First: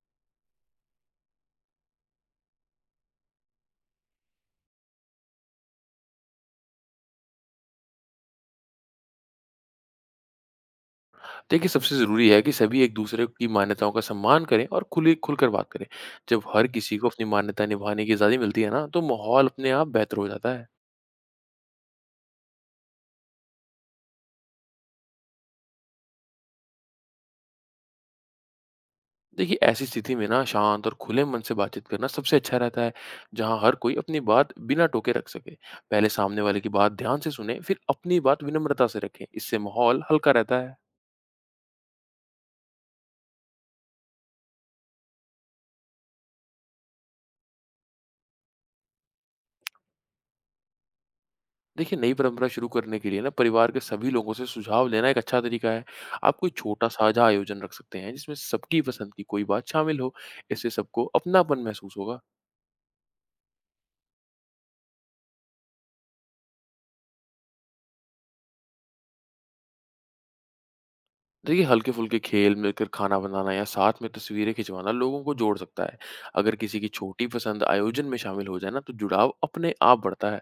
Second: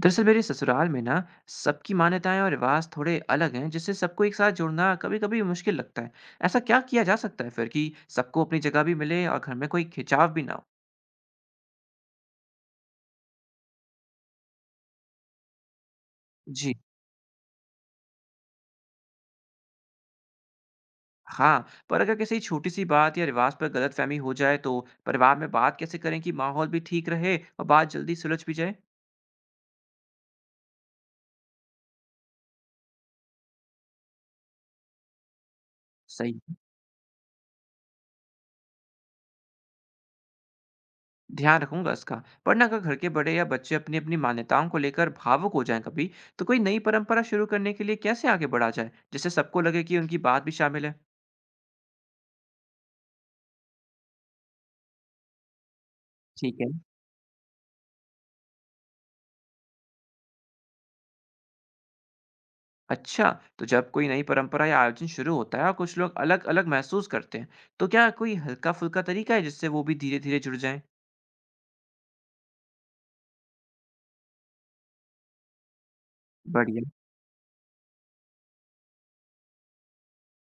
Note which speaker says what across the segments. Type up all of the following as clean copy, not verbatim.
Speaker 1: दरअसल मेरे ससुराल में ना सबकी मान्यताएं और रिवाज थोड़े अलग हैं, जिससे सबको एक साथ जोड़ना कभी कभी मुश्किल लगता है। ऐसा क्या किया जा सकता है फिर कि सबको अपनी जगह भी मिले और घर में कोई खिंचाव भी ना हो।
Speaker 2: देखिए, सबसे ज़रूरी है कि सभी एक-दूसरे की मान्यताओं का सम्मान करें और खुली खुलकर बात करें। जब हर
Speaker 1: जी।
Speaker 2: किसी को अपनी मान्यता निभाने की आज़ादी मिलती है ना, तो माहौल अपने आप बेहतर हो जाता है।
Speaker 1: हाँ, पर अगर किसी छोटी सी बात या रिवाज पर गलतफहमी हो जाए, तो परिवार में बात कैसे करें कि माहौल भी ठीक रहे और बात जल्दी सुलझ भी जाए।
Speaker 2: देखिए, ऐसी स्थिति में ना शांत और खुले मन से बातचीत करना सबसे अच्छा रहता है, जहाँ हर कोई अपनी बात बिना टोके रख सके। पहले
Speaker 1: सही
Speaker 2: सामने
Speaker 1: है।
Speaker 2: वाले की बात ध्यान से सुनें, फिर अपनी बात विनम्रता से रखें। इससे माहौल हल्का रहता है।
Speaker 1: ध्यान रखूंगा इसका। पर ना अगर घर के बड़े या बच्चे अपनी अपनी मान्यताओं को लेकर भावुक हो जाएं कभी, तो कोई नई परंपरा शुरू करने के लिए कैसे आगे बढ़ा जाए, जिससे सबको लगे कि उनकी बात भी शामिल है।
Speaker 2: देखिए, नई परंपरा शुरू करने के लिए ना परिवार के सभी लोगों से सुझाव लेना एक अच्छा तरीका है। आप कोई
Speaker 1: ठीक है।
Speaker 2: छोटा साझा आयोजन रख सकते हैं जिसमें सबकी पसंद की कोई बात शामिल हो। इससे सबको अपनापन महसूस होगा।
Speaker 1: अच्छा, तो जब कोई नई परंपरा या आयोजन शुरू होता है और कुछ लोग अलग-अलग महसूस करते हैं, तो क्या कोई हल्का-फुल्का तरीका है जिससे वो भी धीरे-धीरे जुड़ जाएँ?
Speaker 2: देखिए, हल्के-फुल्के खेल, मिलकर खाना बनाना या साथ में तस्वीरें खिंचवाना लोगों को जोड़ सकता है। अगर किसी
Speaker 1: बढ़िया।
Speaker 2: की छोटी पसंद आयोजन में शामिल हो जाए ना तो जुड़ाव अपने आप बढ़ता है।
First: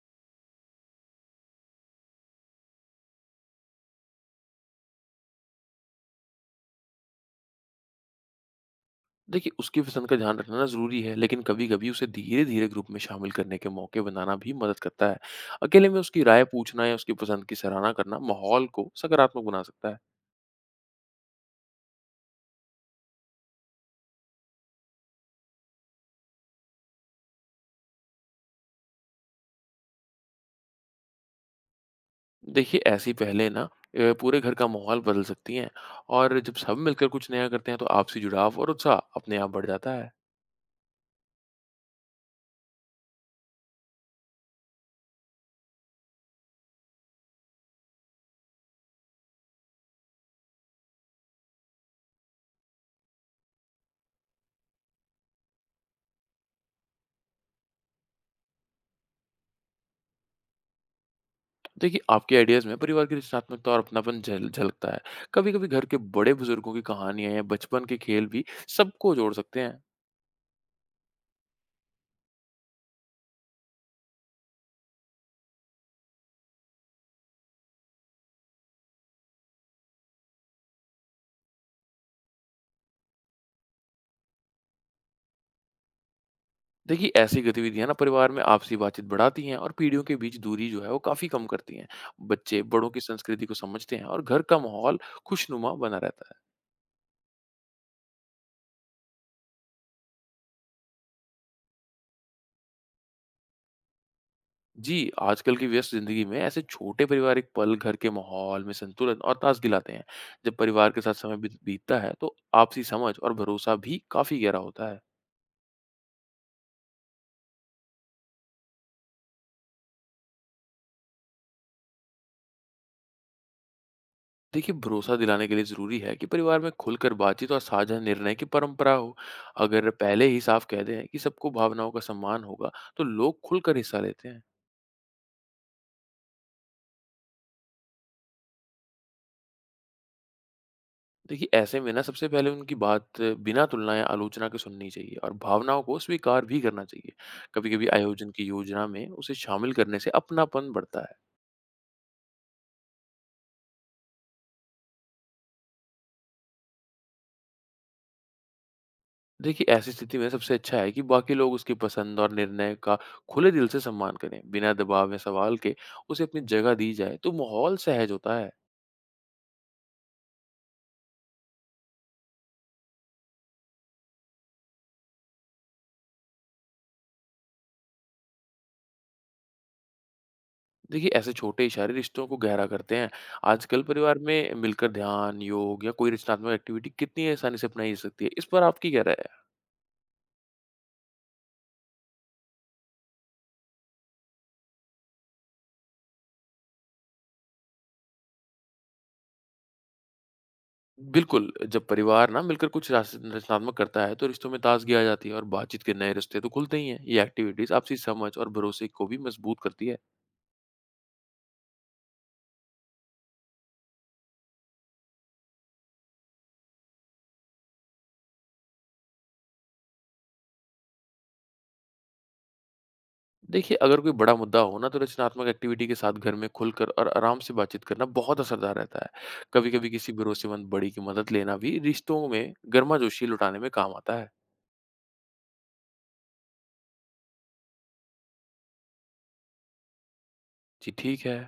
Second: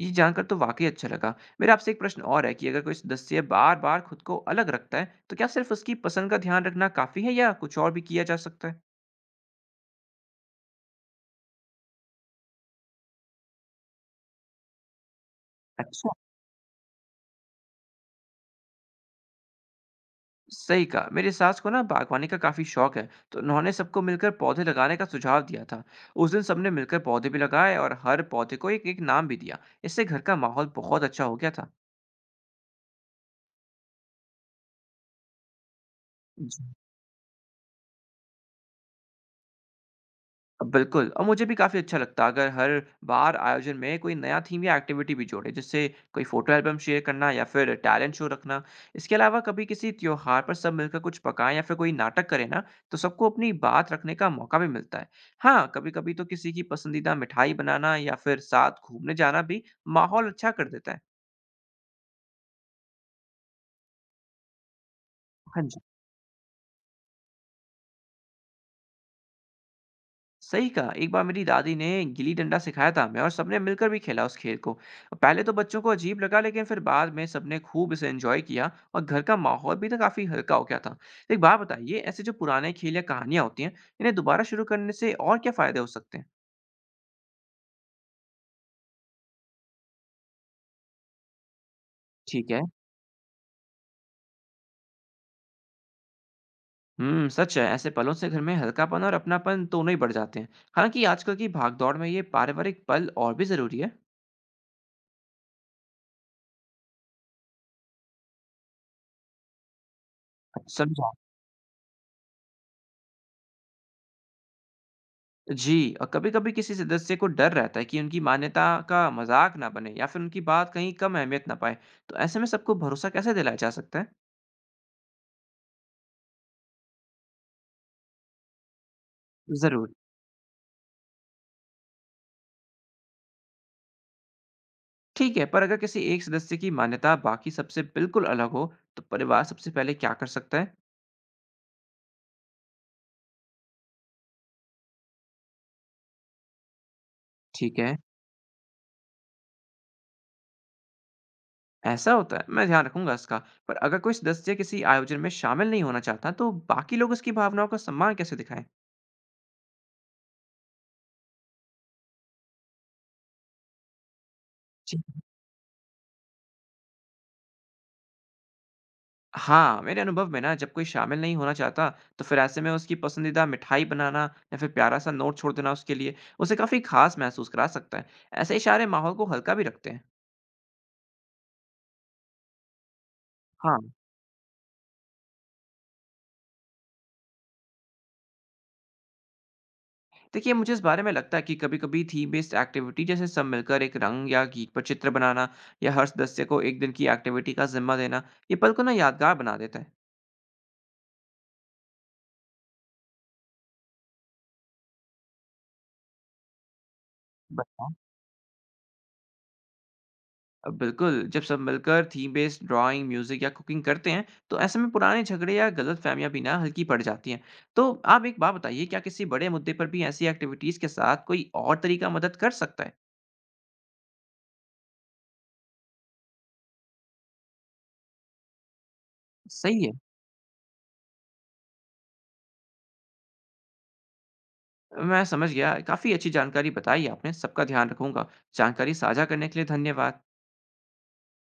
Speaker 1: ये जानकर तो वाक़ई अच्छा लगा। मेरा आपसे एक प्रश्न और है कि अगर कोई सदस्य बार-बार खुद को अलग रखता है, तो क्या सिर्फ़ उसकी पसंद का ध्यान रखना काफ़ी है या कुछ और भी किया जा सकता है?
Speaker 2: देखिए, उसकी पसंद का ध्यान रखना ना ज़रूरी है, लेकिन कभी-कभी उसे धीरे-धीरे ग्रुप में शामिल करने के मौके बनाना भी मदद करता है। अकेले में
Speaker 1: अच्छा।
Speaker 2: उसकी राय पूछना या उसकी पसंद की सराहना करना माहौल को सकारात्मक बना सकता है।
Speaker 1: सही कहा, मेरी सास को ना बागवानी का काफी शौक है, तो उन्होंने सबको मिलकर पौधे लगाने का सुझाव दिया था। उस दिन सबने मिलकर पौधे भी लगाए और हर पौधे को एक एक नाम भी दिया। इससे घर का माहौल बहुत अच्छा हो गया
Speaker 2: देखिए, ऐसी पहलें ना पूरे घर का माहौल बदल सकती हैं और जब
Speaker 1: था।
Speaker 2: सब मिलकर कुछ नया करते हैं, तो आपसी जुड़ाव और उत्साह अपने आप बढ़ जाता है।
Speaker 1: बिल्कुल, और मुझे भी काफ़ी अच्छा लगता अगर हर बार आयोजन में कोई नया थीम या एक्टिविटी भी जोड़े, जैसे कोई फोटो एल्बम शेयर करना या फिर टैलेंट शो रखना। इसके अलावा कभी किसी त्योहार पर सब मिलकर कुछ पकाएं या फिर कोई नाटक करें ना, तो सबको अपनी बात रखने का मौका भी मिलता है। हाँ, कभी कभी तो किसी की पसंदीदा मिठाई बनाना या फिर साथ घूमने जाना भी माहौल अच्छा कर देता है।
Speaker 2: देखिए, आपके आइडियाज़ में परिवार की रचनात्मकता और अपनापन झल झलकता है। कभी-कभी
Speaker 1: हाँ।
Speaker 2: घर के बड़े बुजुर्गों की कहानियाँ या बचपन के खेल भी सबको जोड़ सकते हैं।
Speaker 1: सही कहा, एक बार मेरी दादी ने गिल्ली डंडा सिखाया था हमें, और सबने मिलकर भी खेला उस खेल को। पहले तो बच्चों को अजीब लगा, लेकिन फिर बाद में सबने खूब इसे एंजॉय किया और घर का माहौल भी तो काफी हल्का हो गया था। तो एक बात बताइए, ऐसे जो पुराने खेल या कहानियां होती हैं, इन्हें दोबारा शुरू करने से और क्या फायदे हो सकते हैं।
Speaker 2: देखिए, ऐसी गतिविधियां ना परिवार में आपसी बातचीत बढ़ाती हैं और पीढ़ियों के बीच दूरी जो है वो काफी कम करती हैं।
Speaker 1: ठीक है।
Speaker 2: बच्चे बड़ों की संस्कृति को समझते हैं और घर का माहौल खुशनुमा बना रहता है।
Speaker 1: सच है, ऐसे पलों से घर में हल्कापन और अपनापन दोनों ही बढ़ जाते हैं। हालांकि आजकल की भागदौड़ में ये पारिवारिक पल और भी जरूरी है।
Speaker 2: जी, आजकल की व्यस्त जिंदगी में ऐसे छोटे पारिवारिक पल घर के माहौल में संतुलन और ताजगी लाते हैं। जब परिवार के
Speaker 1: समझा।
Speaker 2: साथ समय बीतता है तो आपसी समझ और भरोसा भी काफी गहरा होता है।
Speaker 1: जी, और कभी-कभी किसी सदस्य को डर रहता है कि उनकी मान्यता का मजाक ना बने या फिर उनकी बात कहीं कम अहमियत ना पाए, तो ऐसे में सबको भरोसा कैसे दिलाया जा सकता है।
Speaker 2: देखिए, भरोसा दिलाने के लिए ज़रूरी है कि परिवार में खुलकर बातचीत और साझा निर्णय की परंपरा हो। अगर
Speaker 1: जरूर।
Speaker 2: पहले ही साफ कह दें कि सबको भावनाओं का सम्मान होगा, तो लोग खुलकर हिस्सा लेते हैं।
Speaker 1: ठीक है, पर अगर किसी एक सदस्य की मान्यता बाकी सबसे बिल्कुल अलग हो, तो परिवार सबसे पहले क्या कर सकता है।
Speaker 2: देखिए, ऐसे में ना सबसे पहले उनकी बात बिना तुलना या आलोचना के सुननी चाहिए और भावनाओं को स्वीकार भी करना चाहिए। कभी
Speaker 1: ठीक
Speaker 2: कभी
Speaker 1: है,
Speaker 2: आयोजन की योजना में उसे शामिल करने से अपनापन बढ़ता है।
Speaker 1: ऐसा होता है, मैं ध्यान रखूंगा इसका। पर अगर कोई सदस्य किसी आयोजन में शामिल नहीं होना चाहता, तो बाकी लोग उसकी भावनाओं का सम्मान कैसे दिखाएं।
Speaker 2: देखिए, ऐसी स्थिति में सबसे अच्छा है कि बाकी लोग उसकी पसंद और निर्णय का खुले दिल से सम्मान करें, बिना दबाव या सवाल के। उसे अपनी जगह दी जाए तो माहौल सहज होता है।
Speaker 1: हाँ, मेरे अनुभव में ना जब कोई शामिल नहीं होना चाहता, तो फिर ऐसे में उसकी पसंदीदा मिठाई बनाना या फिर प्यारा-सा नोट छोड़ देना उसके लिए, उसे काफ़ी ख़ास महसूस करा सकता है। ऐसे इशारे माहौल को हल्का भी रखते हैं।
Speaker 2: देखिए, ऐसे छोटे इशारे रिश्तों को गहरा करते हैं।
Speaker 1: हाँ,
Speaker 2: आजकल परिवार में मिलकर ध्यान, योग या कोई रचनात्मक एक्टिविटी कितनी आसानी से अपनाई जा सकती है? इस पर आपकी क्या राय है?
Speaker 1: देखिए, मुझे इस बारे में लगता है कि कभी-कभी थीम बेस्ड एक्टिविटी, जैसे सब मिलकर एक रंग या गीत पर चित्र बनाना या हर सदस्य को एक दिन की एक्टिविटी का ज़िम्मा देना, ये पल को ना यादगार बना देता है।
Speaker 2: बिल्कुल, जब परिवार ना मिलकर कुछ रास रचनात्मक करता है, तो रिश्तों में ताज़गी आ जाती है और बातचीत के नए रिश्ते तो खुलते ही हैं। ये एक्टिविटीज़
Speaker 1: बताएँ?
Speaker 2: आपसी समझ और भरोसे को भी मजबूत करती है।
Speaker 1: बिल्कुल, जब सब मिलकर थीम बेस्ड ड्राइंग, म्यूज़िक या कुकिंग करते हैं, तो ऐसे में पुराने झगड़े या गलतफ़हमियाँ भी ना हल्की पड़ जाती हैं। तो आप एक बात बताइए, क्या किसी बड़े मुद्दे पर भी ऐसी एक्टिविटीज़ के साथ कोई और तरीका मदद कर सकता है?
Speaker 2: देखिए, अगर कोई बड़ा मुद्दा हो ना, तो रचनात्मक एक्टिविटी के साथ घर में खुलकर और आराम से बातचीत करना बहुत असरदार रहता है।
Speaker 1: सही
Speaker 2: कभी-कभी
Speaker 1: है।
Speaker 2: किसी भरोसेमंद बड़े की मदद लेना भी रिश्तों में गर्माजोशी लौटाने में काम आता है।
Speaker 1: मैं समझ गया। काफ़ी अच्छी जानकारी बताई आपने, सबका ध्यान रखूँगा। जानकारी साझा करने के लिए धन्यवाद।
Speaker 2: जी, ठीक है।